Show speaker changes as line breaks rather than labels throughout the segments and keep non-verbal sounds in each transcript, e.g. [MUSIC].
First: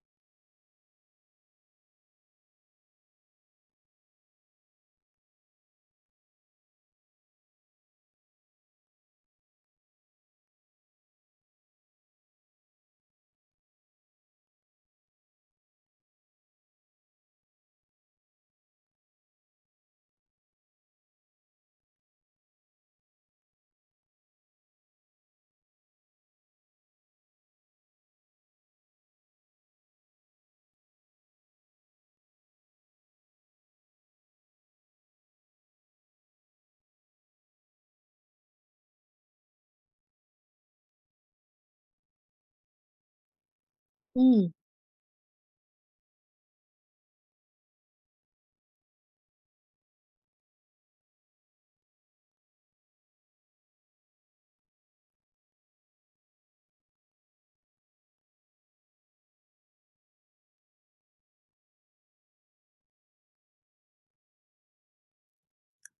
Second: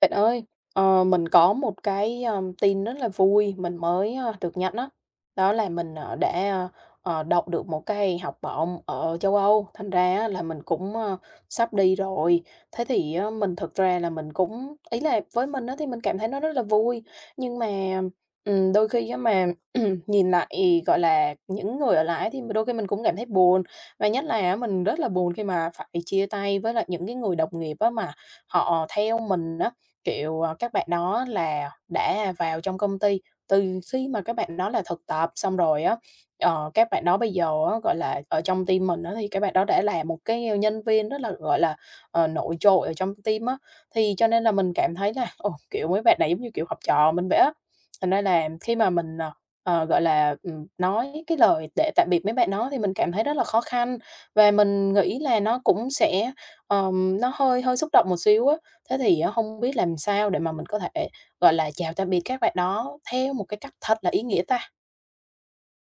Bạn ơi, mình có một cái, tin rất là vui mình mới, được nhận đó. Đó là mình, đã, đậu được một cái học bổng ở châu Âu, thành ra á là mình cũng, sắp đi rồi. Thế thì á mình thực ra là mình cũng ý là với mình á thì mình cảm thấy nó rất là vui, nhưng mà, đôi khi á mà [CLEARS THROAT] nhìn lại, gọi là, những người ở lại thì đôi khi mình cũng cảm thấy buồn. Và nhất là á mình rất là buồn khi mà phải chia tay với lại những cái người đồng nghiệp á mà họ theo mình á. Kiểu, các bạn đó là đã vào trong công ty, từ khi mà các bạn đó là thực tập xong rồi á, các bạn đó bây giờ á, gọi là, ở trong team mình á thì các bạn đó đã là một cái nhân viên rất là, gọi là, nổi trội ở trong team á. Thì cho nên
Ừm,
là mình cảm thấy là, ồ, kiểu, mấy bạn này giống như, kiểu, học trò mình vậy á. Thành ra là khi mà mình, gọi là, nói cái lời để tạm biệt mấy bạn đó thì mình cảm thấy rất là khó khăn và mình nghĩ là nó cũng sẽ, nó hơi hơi xúc động một xíu á. Thế thì á, hông biết làm sao để mà mình có thể, gọi là, chào tạm biệt các bạn đó theo một cái cách thật là ý nghĩa ta?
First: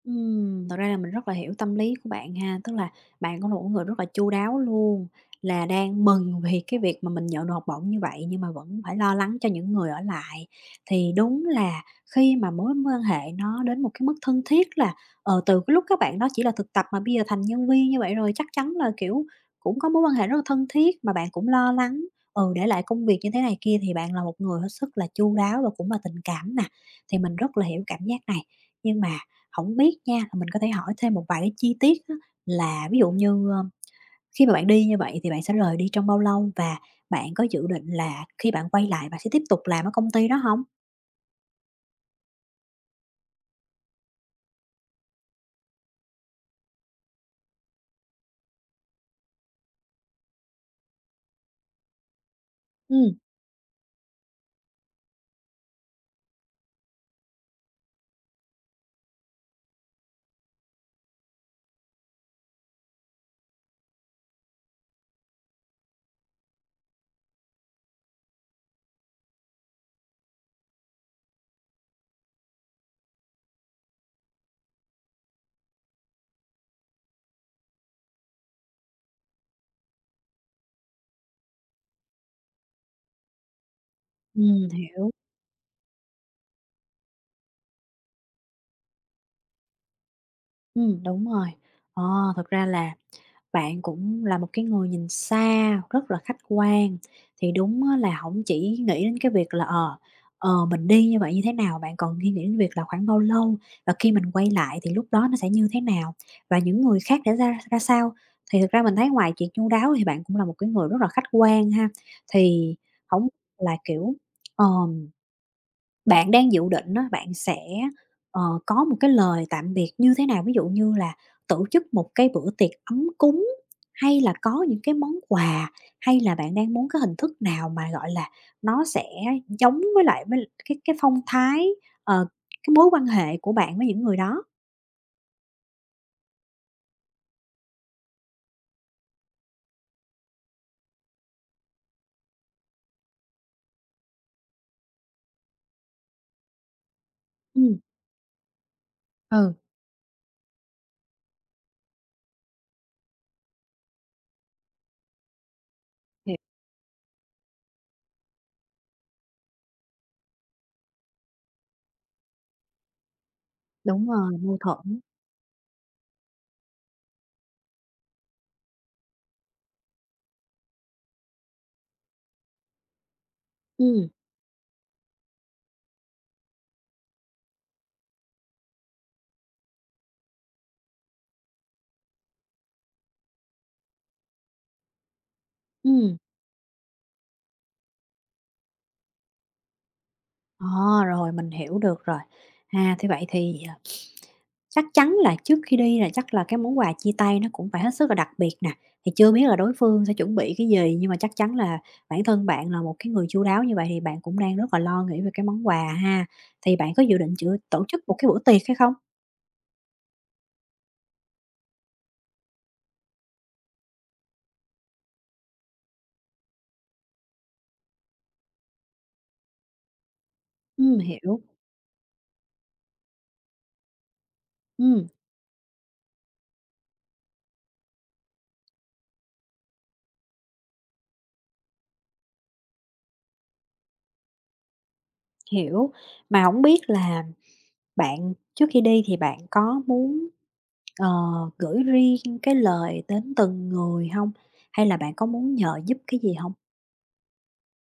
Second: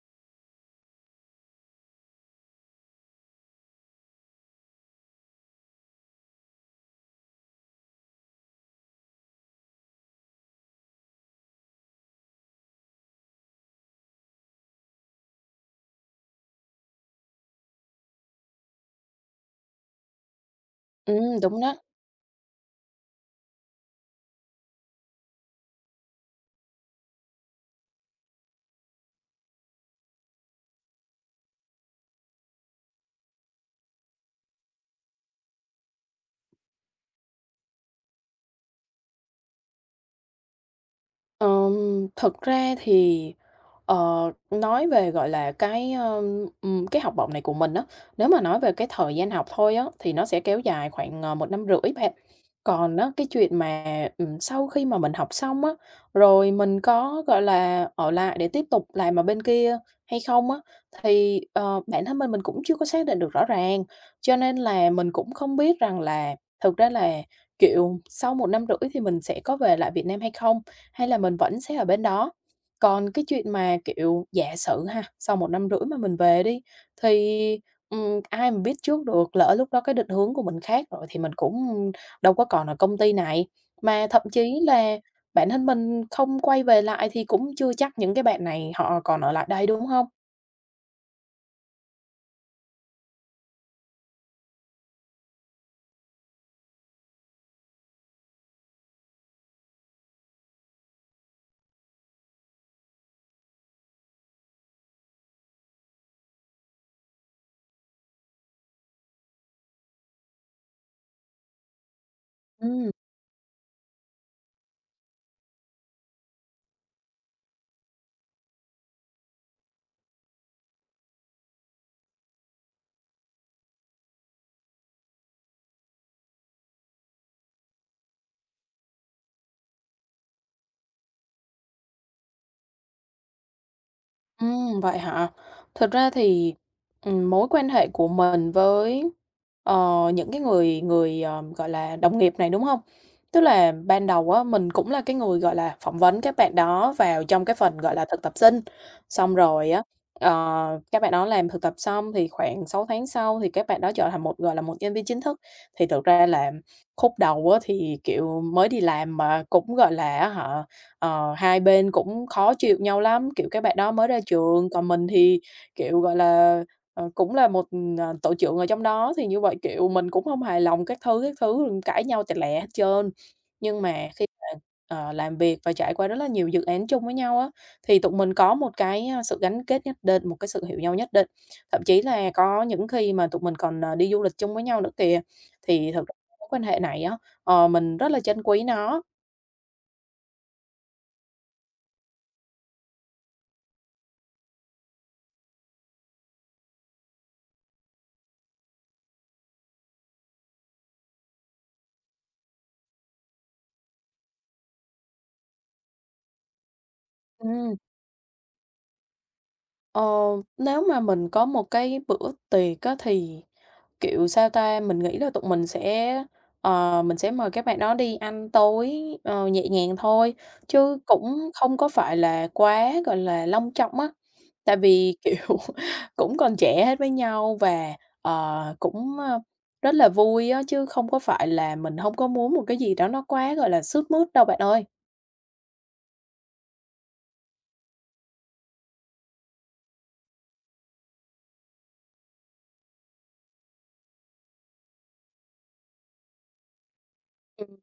thật ra là mình rất là hiểu tâm lý của bạn ha, tức là bạn cũng là một người rất là chu đáo luôn, là đang mừng vì cái việc mà mình nhận được học bổng như vậy nhưng mà vẫn phải lo lắng cho những người ở lại. Thì đúng là khi mà mối quan hệ nó đến một cái mức thân thiết là, từ cái lúc các bạn đó chỉ là thực tập mà bây giờ thành nhân viên như vậy rồi, chắc chắn là, kiểu, cũng có mối quan hệ rất là thân thiết mà bạn cũng
Đúng
lo
đó.
lắng, ừ, để lại công việc như thế này kia thì bạn là một người hết sức là chu đáo và cũng là tình cảm nè, thì mình rất là hiểu cảm giác này. Nhưng mà không biết nha, là mình có thể hỏi thêm một vài cái chi tiết á, là ví dụ như, khi mà bạn đi như vậy thì bạn sẽ rời đi trong bao lâu? Và bạn có dự định là khi bạn quay lại bạn sẽ tiếp tục làm ở công ty đó không?
Ờm, Thật ra thì, ờ, nói về, gọi là, cái học bổng này của mình á, nếu mà nói về cái thời gian học thôi á, thì nó sẽ kéo dài khoảng, 1,5 năm rưỡi bạn. Còn
Ừ,
á, cái chuyện mà, sau khi mà mình học xong á, rồi mình có, gọi là, ở lại để tiếp tục làm ở bên kia hay không á, thì, bản thân mình cũng chưa có xác định được rõ ràng. Cho nên là mình cũng không biết rằng là thực ra là, kiểu, sau một năm rưỡi thì mình sẽ có về lại Việt Nam hay không. Hay là mình vẫn sẽ ở bên đó? Còn cái chuyện mà, kiểu, giả sử ha, sau một năm rưỡi mà mình về đi, thì, ai mà biết trước được, lỡ lúc đó cái định hướng của mình khác rồi thì mình cũng đâu có còn ở công ty này. Mà thậm chí là
hiểu,
bản thân mình không quay về lại thì cũng chưa chắc những cái bạn này họ còn ở lại đây, đúng không?
đúng rồi. Ờ, thật ra là bạn cũng là một cái người nhìn xa, rất là khách quan, thì đúng á là hổng chỉ nghĩ đến cái việc là, mình đi như vậy như thế nào, bạn còn nghi nghĩ đến việc là khoảng bao lâu và khi mình quay lại thì lúc đó nó sẽ như thế nào, và những người khác đã ra ra sao. Thì thực ra mình thấy ngoài chuyện chu đáo thì bạn cũng là một cái người rất là khách quan ha, thì
Ừm.
hổng là, kiểu, ờ bạn đang dự định á, bạn sẽ, có một cái lời tạm biệt như thế nào? Ví dụ như là tổ chức một cái bữa tiệc ấm cúng, hay là có những cái món quà, hay là bạn đang muốn cái hình thức nào mà, gọi là, nó sẽ giống với lại với cái phong thái, ờ, cái mối quan hệ của bạn với những người đó?
Vậy hả? Thực ra thì, mối quan hệ của mình với, những cái người người, gọi là, đồng nghiệp này, đúng không? Tức là ban đầu á, mình cũng là cái người, gọi là, phỏng vấn các bạn đó vào trong cái phần,
Ừm.
gọi là, thực tập sinh. Xong
Ừ,
rồi á, ờ, các bạn đó làm thực tập xong thì khoảng 6 tháng sau thì các bạn đó trở thành một, gọi là, một nhân viên chính thức. Thì thực ra
hiểu.
là khúc đầu á, thì, kiểu, mới đi làm mà cũng, gọi là, hả? Ờ, hai bên cũng khó chịu nhau lắm, kiểu, cái bạn đó
Đúng
mới ra
rồi, mâu
trường, còn
thuẫn.
mình thì, kiểu, gọi là, cũng là một, tổ trưởng ở trong đó, thì như vậy, kiểu, mình cũng không hài lòng các thứ, cãi nhau tẹt lẹ hết trơn. Nhưng mà
Ừm,
khi mà, làm việc và trải qua rất là nhiều dự án chung với nhau á, thì tụi mình có một cái, sự gắn kết nhất định, một cái sự hiểu nhau nhất định. Thậm chí là có những khi mà tụi mình còn, đi du lịch chung với nhau nữa kìa, thì thực ra
ừm.
mối quan hệ này á, mình rất là trân quý nó.
Ờ, rồi, mình hiểu được rồi. À, thế vậy thì, à, chắc chắn là trước khi đi là chắc là cái món quà chia tay nó cũng phải hết sức là đặc biệt nè, thì chưa biết là đối phương sẽ chuẩn bị cái gì, nhưng mà chắc chắn là bản thân bạn là một cái người chu đáo như vậy thì bạn cũng đang rất là lo nghĩ về cái món quà ha. Thì bạn có dự định chữa
Ừm.
tổ chức một cái bữa tiệc hay không?
Ờ, Nếu mà mình có một cái bữa tiệc á thì, kiểu, sao ta, mình nghĩ là tụi mình sẽ, mình sẽ mời các bạn đó đi ăn tối, nhẹ nhàng thôi, chứ
Hiểu,
cũng không có phải là quá, gọi là, long trọng á. Tại
ừm,
vì, kiểu, [LAUGHS] cũng còn trẻ hết với nhau và, cũng, rất là vui á, chứ không có phải là mình không có muốn một cái gì đó nó quá, gọi là, sướt mướt đâu bạn ơi.
hiểu. Mà không biết là bạn trước khi đi thì bạn có muốn, ờ, gửi riêng cái lời đến từng người không? Hay là bạn có muốn nhờ giúp cái gì không?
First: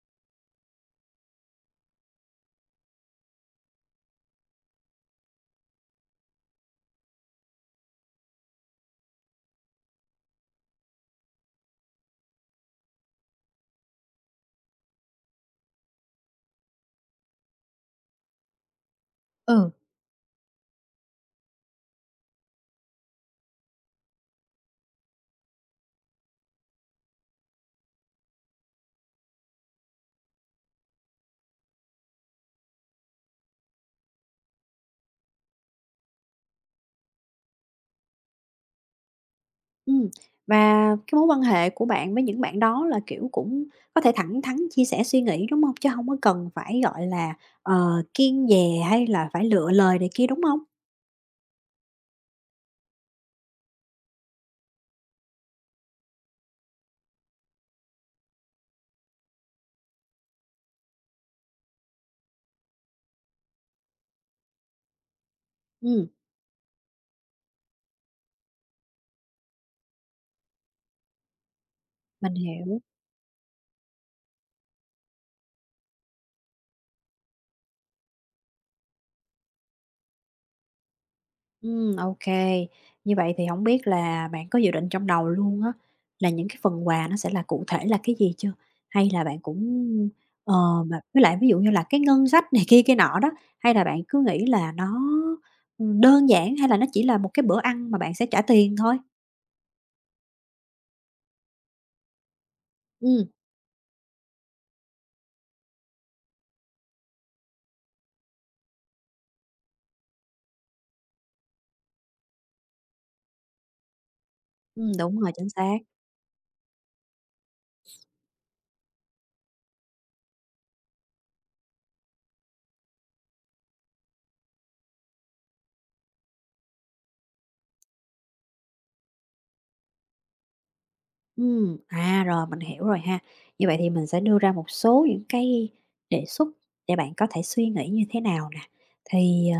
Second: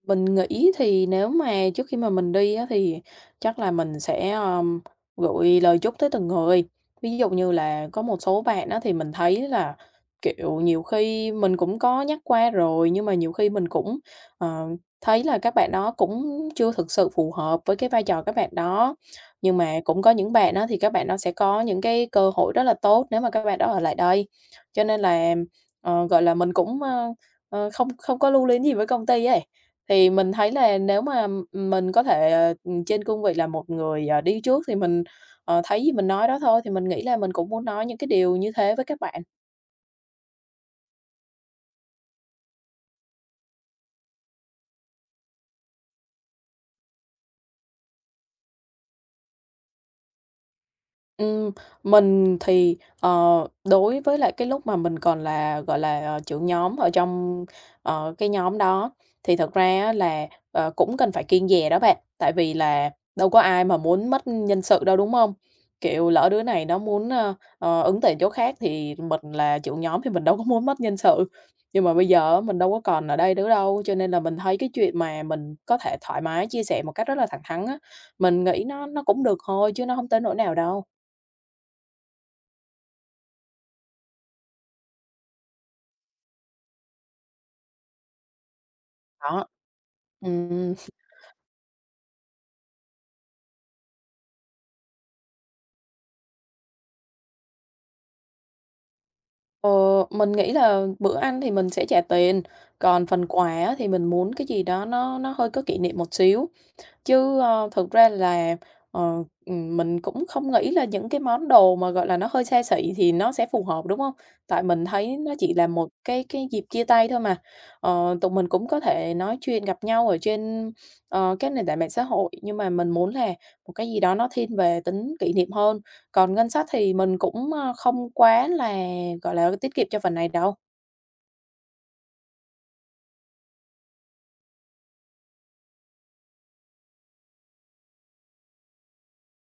Mình nghĩ thì nếu mà trước khi mà mình đi á, thì chắc là mình sẽ, gửi lời chúc tới từng người. Ví dụ như là có một số bạn á, thì mình thấy là, kiểu, nhiều khi mình cũng có nhắc qua rồi, nhưng mà nhiều khi mình cũng, ờ, thấy là các bạn đó cũng chưa thực sự phù hợp với cái vai trò các bạn đó. Nhưng
Ừ.
mà cũng có những bạn đó thì các bạn đó sẽ có những cái cơ hội rất là tốt nếu mà các bạn đó ở lại đây. Cho nên là, gọi là, mình cũng, không không có lưu luyến gì với công ty ấy. Thì mình thấy là nếu mà mình có thể, trên cương vị là một người, đi trước thì mình, thấy gì mình nói đó thôi, thì mình nghĩ là mình cũng muốn nói những cái điều như thế với các bạn.
Ừm, và cái mối quan hệ của bạn với những bạn đó là, kiểu, cũng có thể thẳng thắn chia sẻ suy nghĩ, đúng không? Chứ không có cần phải, gọi là, kiêng dè hay là phải lựa lời này kia, đúng không?
Ừm, mình thì, đối với lại cái lúc mà mình còn là, gọi là, trưởng nhóm ở trong, cái nhóm đó, thì thật ra á là, cũng cần phải kiêng dè đó bạn, tại vì là đâu có ai mà muốn mất nhân sự đâu, đúng không?
Ừm,
Kiểu, lỡ đứa này nó muốn, ứng tuyển chỗ khác thì mình là trưởng nhóm thì mình đâu có muốn mất nhân sự. Nhưng mà bây
mình
giờ á mình đâu
hiểu.
có còn ở đây nữa đâu, cho nên là mình thấy cái chuyện mà mình có thể thoải mái chia sẻ một cách rất là thẳng thắn á, mình nghĩ nó cũng được thôi chứ nó không tới nỗi nào đâu.
Ô, như vậy thì không biết là bạn có dự định trong đầu luôn á, là những cái phần quà nó sẽ là cụ thể là cái gì chưa? Hay là bạn
Đó.
cũng, ờ,
Ừm,
mà với lại ví dụ như là cái ngân sách này kia kia nọ đó, hay là bạn cứ nghĩ là nó, đơn giản hay là nó chỉ là một cái bữa ăn mà bạn sẽ trả tiền thôi?
ờ, mình nghĩ là bữa ăn thì mình sẽ trả tiền, còn phần
Ừm,
quà á thì mình muốn cái gì đó nó hơi có kỷ niệm một xíu. Chứ, thực ra là, mình cũng không nghĩ là những cái món đồ mà, gọi là, nó hơi xa xỉ thì nó sẽ phù hợp, đúng không? Tại mình thấy
đúng rồi,
nó
chính
chỉ là
xác.
một cái dịp chia tay thôi mà. Ờ, tụi mình cũng có thể nói chuyện, gặp nhau ở trên, các nền tảng mạng xã hội, nhưng mà mình muốn là một cái gì đó nó thiên về tính kỷ niệm hơn. Còn ngân sách thì mình cũng, không quá là, gọi là, tiết kiệm cho phần này đâu.
À, rồi, mình hiểu rồi ha. Như vậy thì mình sẽ đưa ra một số những cái đề xuất để bạn có thể suy nghĩ như thế nào nè. Thì, ờ,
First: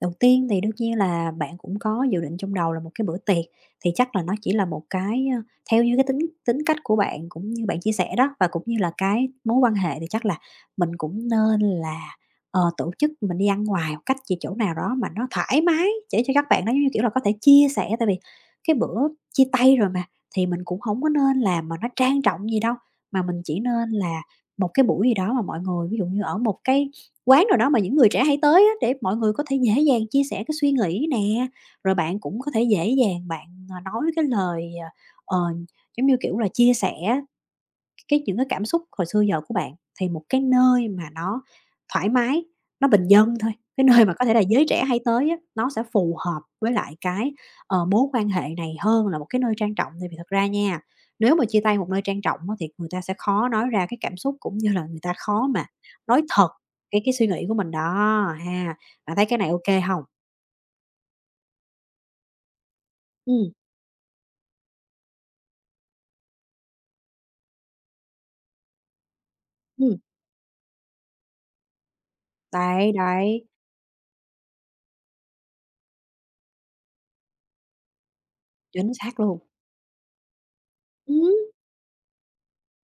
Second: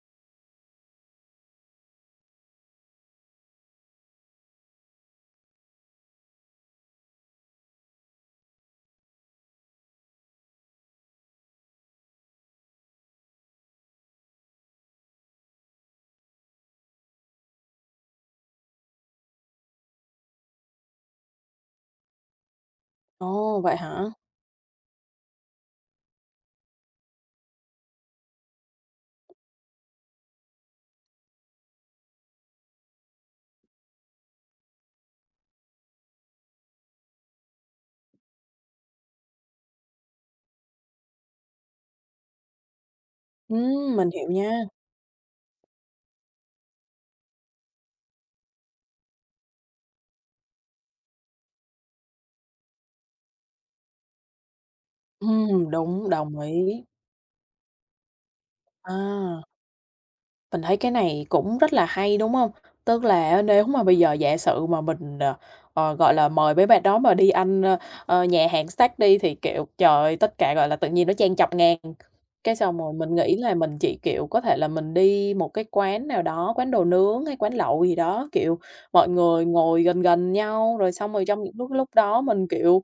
đầu tiên thì đương nhiên là bạn cũng có dự định trong đầu là một cái bữa tiệc, thì chắc là nó chỉ là một cái, theo như cái tính tính cách của bạn cũng như bạn chia sẻ đó, và cũng như là cái mối quan hệ thì chắc là mình cũng nên là, tổ chức mình đi ăn ngoài một cách gì chỗ nào đó mà nó thoải mái để cho các bạn nó giống như kiểu là, có thể chia sẻ. Tại vì cái bữa chia tay rồi mà, thì mình cũng không có nên làm mà nó trang trọng gì đâu, mà mình chỉ
Ồ, vậy
nên
hả?
là một cái buổi gì đó mà mọi người ví dụ như ở một cái quán nào đó mà những người trẻ hay tới á, để mọi người có thể dễ dàng chia sẻ cái suy nghĩ nè, rồi bạn cũng có thể dễ dàng bạn, à, nói cái lời, ờ, ờ, giống như, kiểu là, chia sẻ cái những cái cảm xúc hồi xưa giờ của bạn thì một cái nơi mà nó thoải mái, nó bình dân thôi, cái nơi
Mình
mà có
hiểu
thể là
nha.
giới trẻ hay tới á, nó sẽ phù hợp với lại cái, mối quan hệ này hơn là một cái nơi trang trọng. Tại vì thật ra nha, nếu mà chia tay một nơi trang trọng á, thì người ta sẽ khó nói ra cái cảm xúc, cũng như là người ta khó mà
Đúng,
nói
đồng
thật
ý.
cái suy nghĩ của mình đó ha. Bạn thấy cái
À.
này ok không? Hông?
Mình thấy cái này cũng rất là hay, đúng không? Tức là á,
Ừm,
nếu mà bây giờ giả sử mà mình, gọi là, mời mấy bạn đó mà đi ăn, nhà hàng steak đi thì, kiểu, trời ơi, tất cả, gọi là, tự nhiên nó trang chọc ngang. Cái xong
đấy,
rồi mình nghĩ
đấy,
là mình chỉ, kiểu, có thể là mình đi một cái quán nào đó, quán đồ nướng hay quán lẩu gì đó, kiểu,
chính
mọi
xác luôn.
người ngồi gần gần nhau, rồi xong rồi
Ừm.
trong những lúc lúc đó mình, kiểu,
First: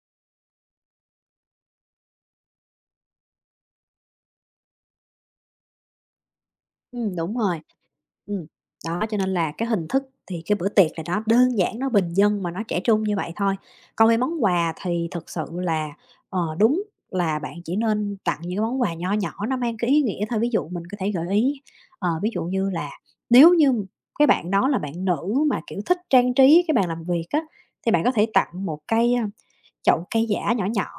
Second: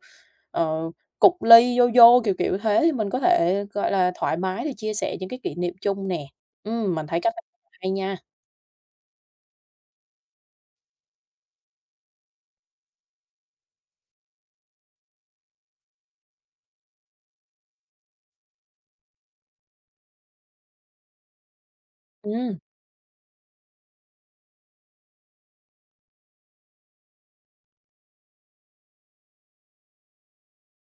ờ, cục ly, Yo-yo, kiểu, kiểu thế thì mình có thể, gọi là, thoải mái để chia sẻ những cái kỷ niệm chung nè. Mình thấy cách
Đúng
này
rồi.
hay nha.
Ừm, đó, cho nên là cái hình thức thì cái bữa tiệc là nó đơn giản, nó bình dân mà nó trẻ trung như vậy thôi. Còn về món quà thì thực sự là, đúng là bạn chỉ nên tặng những cái món quà nho nhỏ nó mang cái ý nghĩa thôi. Ví dụ mình có thể gợi ý, ví dụ
Ừm,
như là nếu như cái bạn đó là bạn nữ mà, kiểu, thích trang trí cái bàn làm việc á, thì bạn có thể tặng một cái, chậu cây giả nhỏ nhỏ,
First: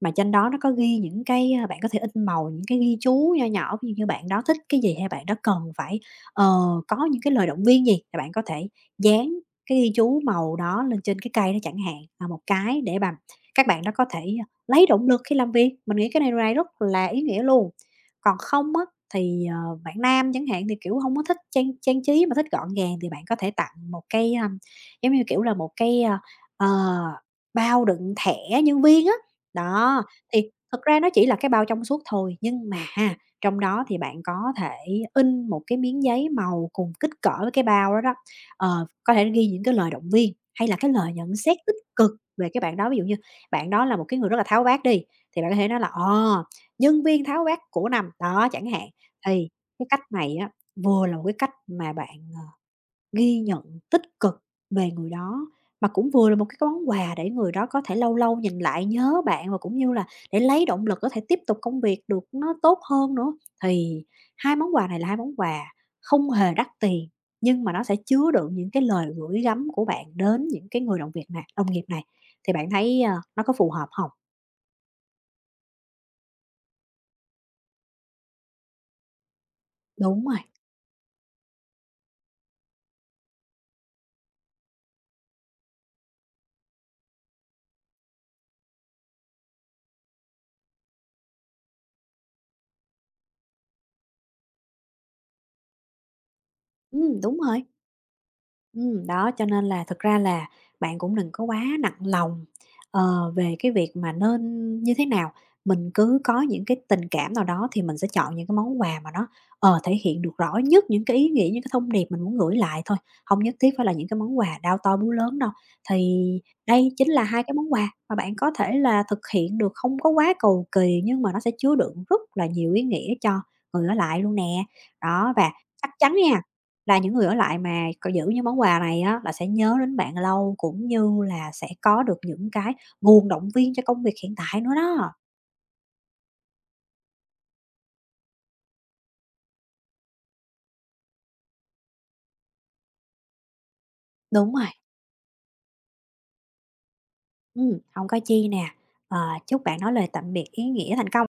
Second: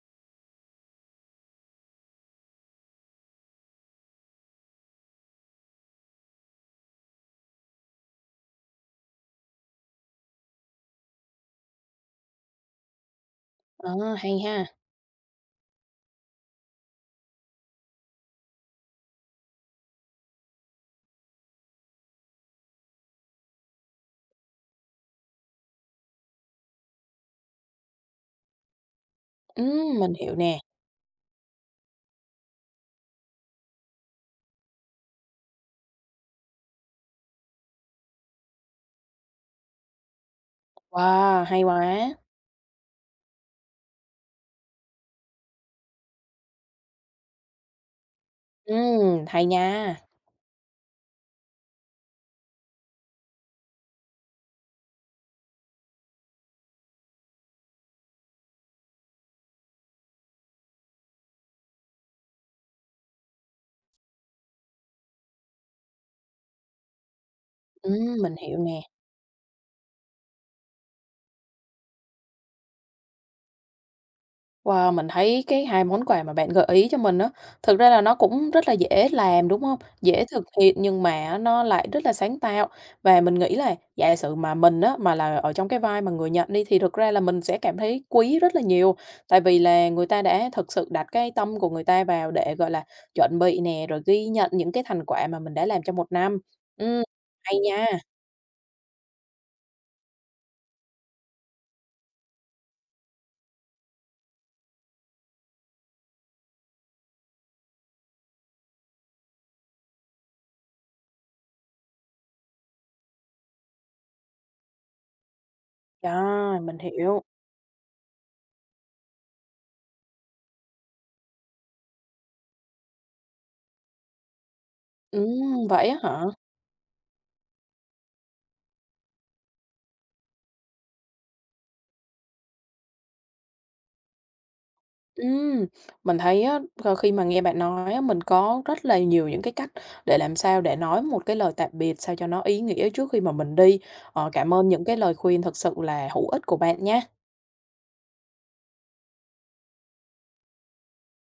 mà trên đó nó có ghi những cái, bạn có thể in màu những cái ghi chú nho nhỏ, ví dụ như bạn đó thích cái gì hay bạn đó cần phải, ờ, có những cái lời động viên gì, thì bạn có thể dán cái ghi chú màu đó lên trên cái cây đó chẳng hạn, là một cái để mà các bạn đó có
ờ,
thể,
hay ha.
lấy động lực khi làm việc. Mình nghĩ cái này này rất là ý nghĩa luôn. Còn không á, thì, bạn nam chẳng hạn thì, kiểu, không có thích trang trang trí mà thích gọn gàng thì bạn có thể tặng một cái, giống như, kiểu là, một cái, ờ ờ, bao đựng thẻ nhân viên á.
Ừm,
Đó,
mình hiểu
thì
nè.
thực ra nó chỉ là cái bao trong suốt thôi, nhưng mà trong đó thì bạn có thể in một cái miếng giấy màu cùng kích cỡ với cái bao đó đó, có thể ghi những cái lời động viên hay là cái lời nhận
Wow,
xét
hay
tích cực
quá.
về cái bạn đó. Ví dụ như bạn đó là một cái người rất là tháo vát đi, thì bạn có thể nói là "Ờ, nhân viên tháo vát của năm", đó, chẳng hạn.
Hay
Thì cái
nha.
cách này á, vừa là một cái cách mà bạn ghi nhận tích cực về người đó, mà cũng vừa là một cái món quà để người đó có thể lâu lâu nhìn lại nhớ bạn và cũng như là để lấy động lực có thể tiếp tục công việc được nó tốt hơn nữa. Thì hai món quà này là hai món quà không hề đắt tiền, nhưng mà nó sẽ
Ừm,
chứa
mình
đựng
hiểu
những
nè.
cái lời gửi gắm của bạn đến những cái người đồng việc này đồng nghiệp này, thì bạn thấy, nó có phù hợp không?
Wow, mình thấy cái hai món quà mà bạn gợi ý cho mình á, thực ra là nó cũng rất là dễ làm, đúng không? Dễ
Đúng rồi,
thực hiện nhưng mà á nó lại rất là sáng tạo. Và mình nghĩ là giả sử mà mình á, mà là ở trong cái vai mà người nhận đi thì thực ra là mình sẽ cảm thấy quý rất là nhiều. Tại vì là người ta đã thực sự đặt cái tâm của người ta vào để, gọi là, chuẩn bị nè, rồi ghi nhận những cái thành quả mà mình đã làm trong một năm. Ừm,
đúng
hay
rồi.
nha.
Đó, cho nên là thực ra là bạn cũng đừng có quá nặng lòng, về cái việc mà nên như thế nào. Mình cứ có những cái tình cảm nào đó thì mình sẽ chọn những cái món quà mà nó, thể hiện được rõ nhất những cái ý nghĩa, những cái thông điệp mình muốn gửi lại thôi, không nhất thiết phải là những cái món quà đao to búa lớn đâu. Thì
rồi mình
đây chính
hiểu.
là hai cái món quà mà bạn có thể là thực hiện được không có quá cầu kỳ nhưng mà nó sẽ chứa đựng rất là nhiều ý nghĩa cho người ở lại luôn nè. Đó, và
Ừm, vậy
chắc
á
chắn
hả?
nha là những người ở lại mà còn giữ những món quà này á, là sẽ nhớ đến bạn lâu, cũng như là sẽ có được những cái nguồn động viên cho công việc hiện tại nữa đó.
Ừm, mình thấy á, khi mà nghe bạn nói á, mình có rất là nhiều những cái cách để làm sao để nói một cái lời tạm biệt sao cho nó ý nghĩa trước khi mà mình đi. Cảm
Đúng
ơn
rồi,
những cái lời khuyên thật sự là hữu ích của bạn nhé.
hông có chi nè. Ờ, chúc bạn nói lời tạm biệt ý nghĩa thành công.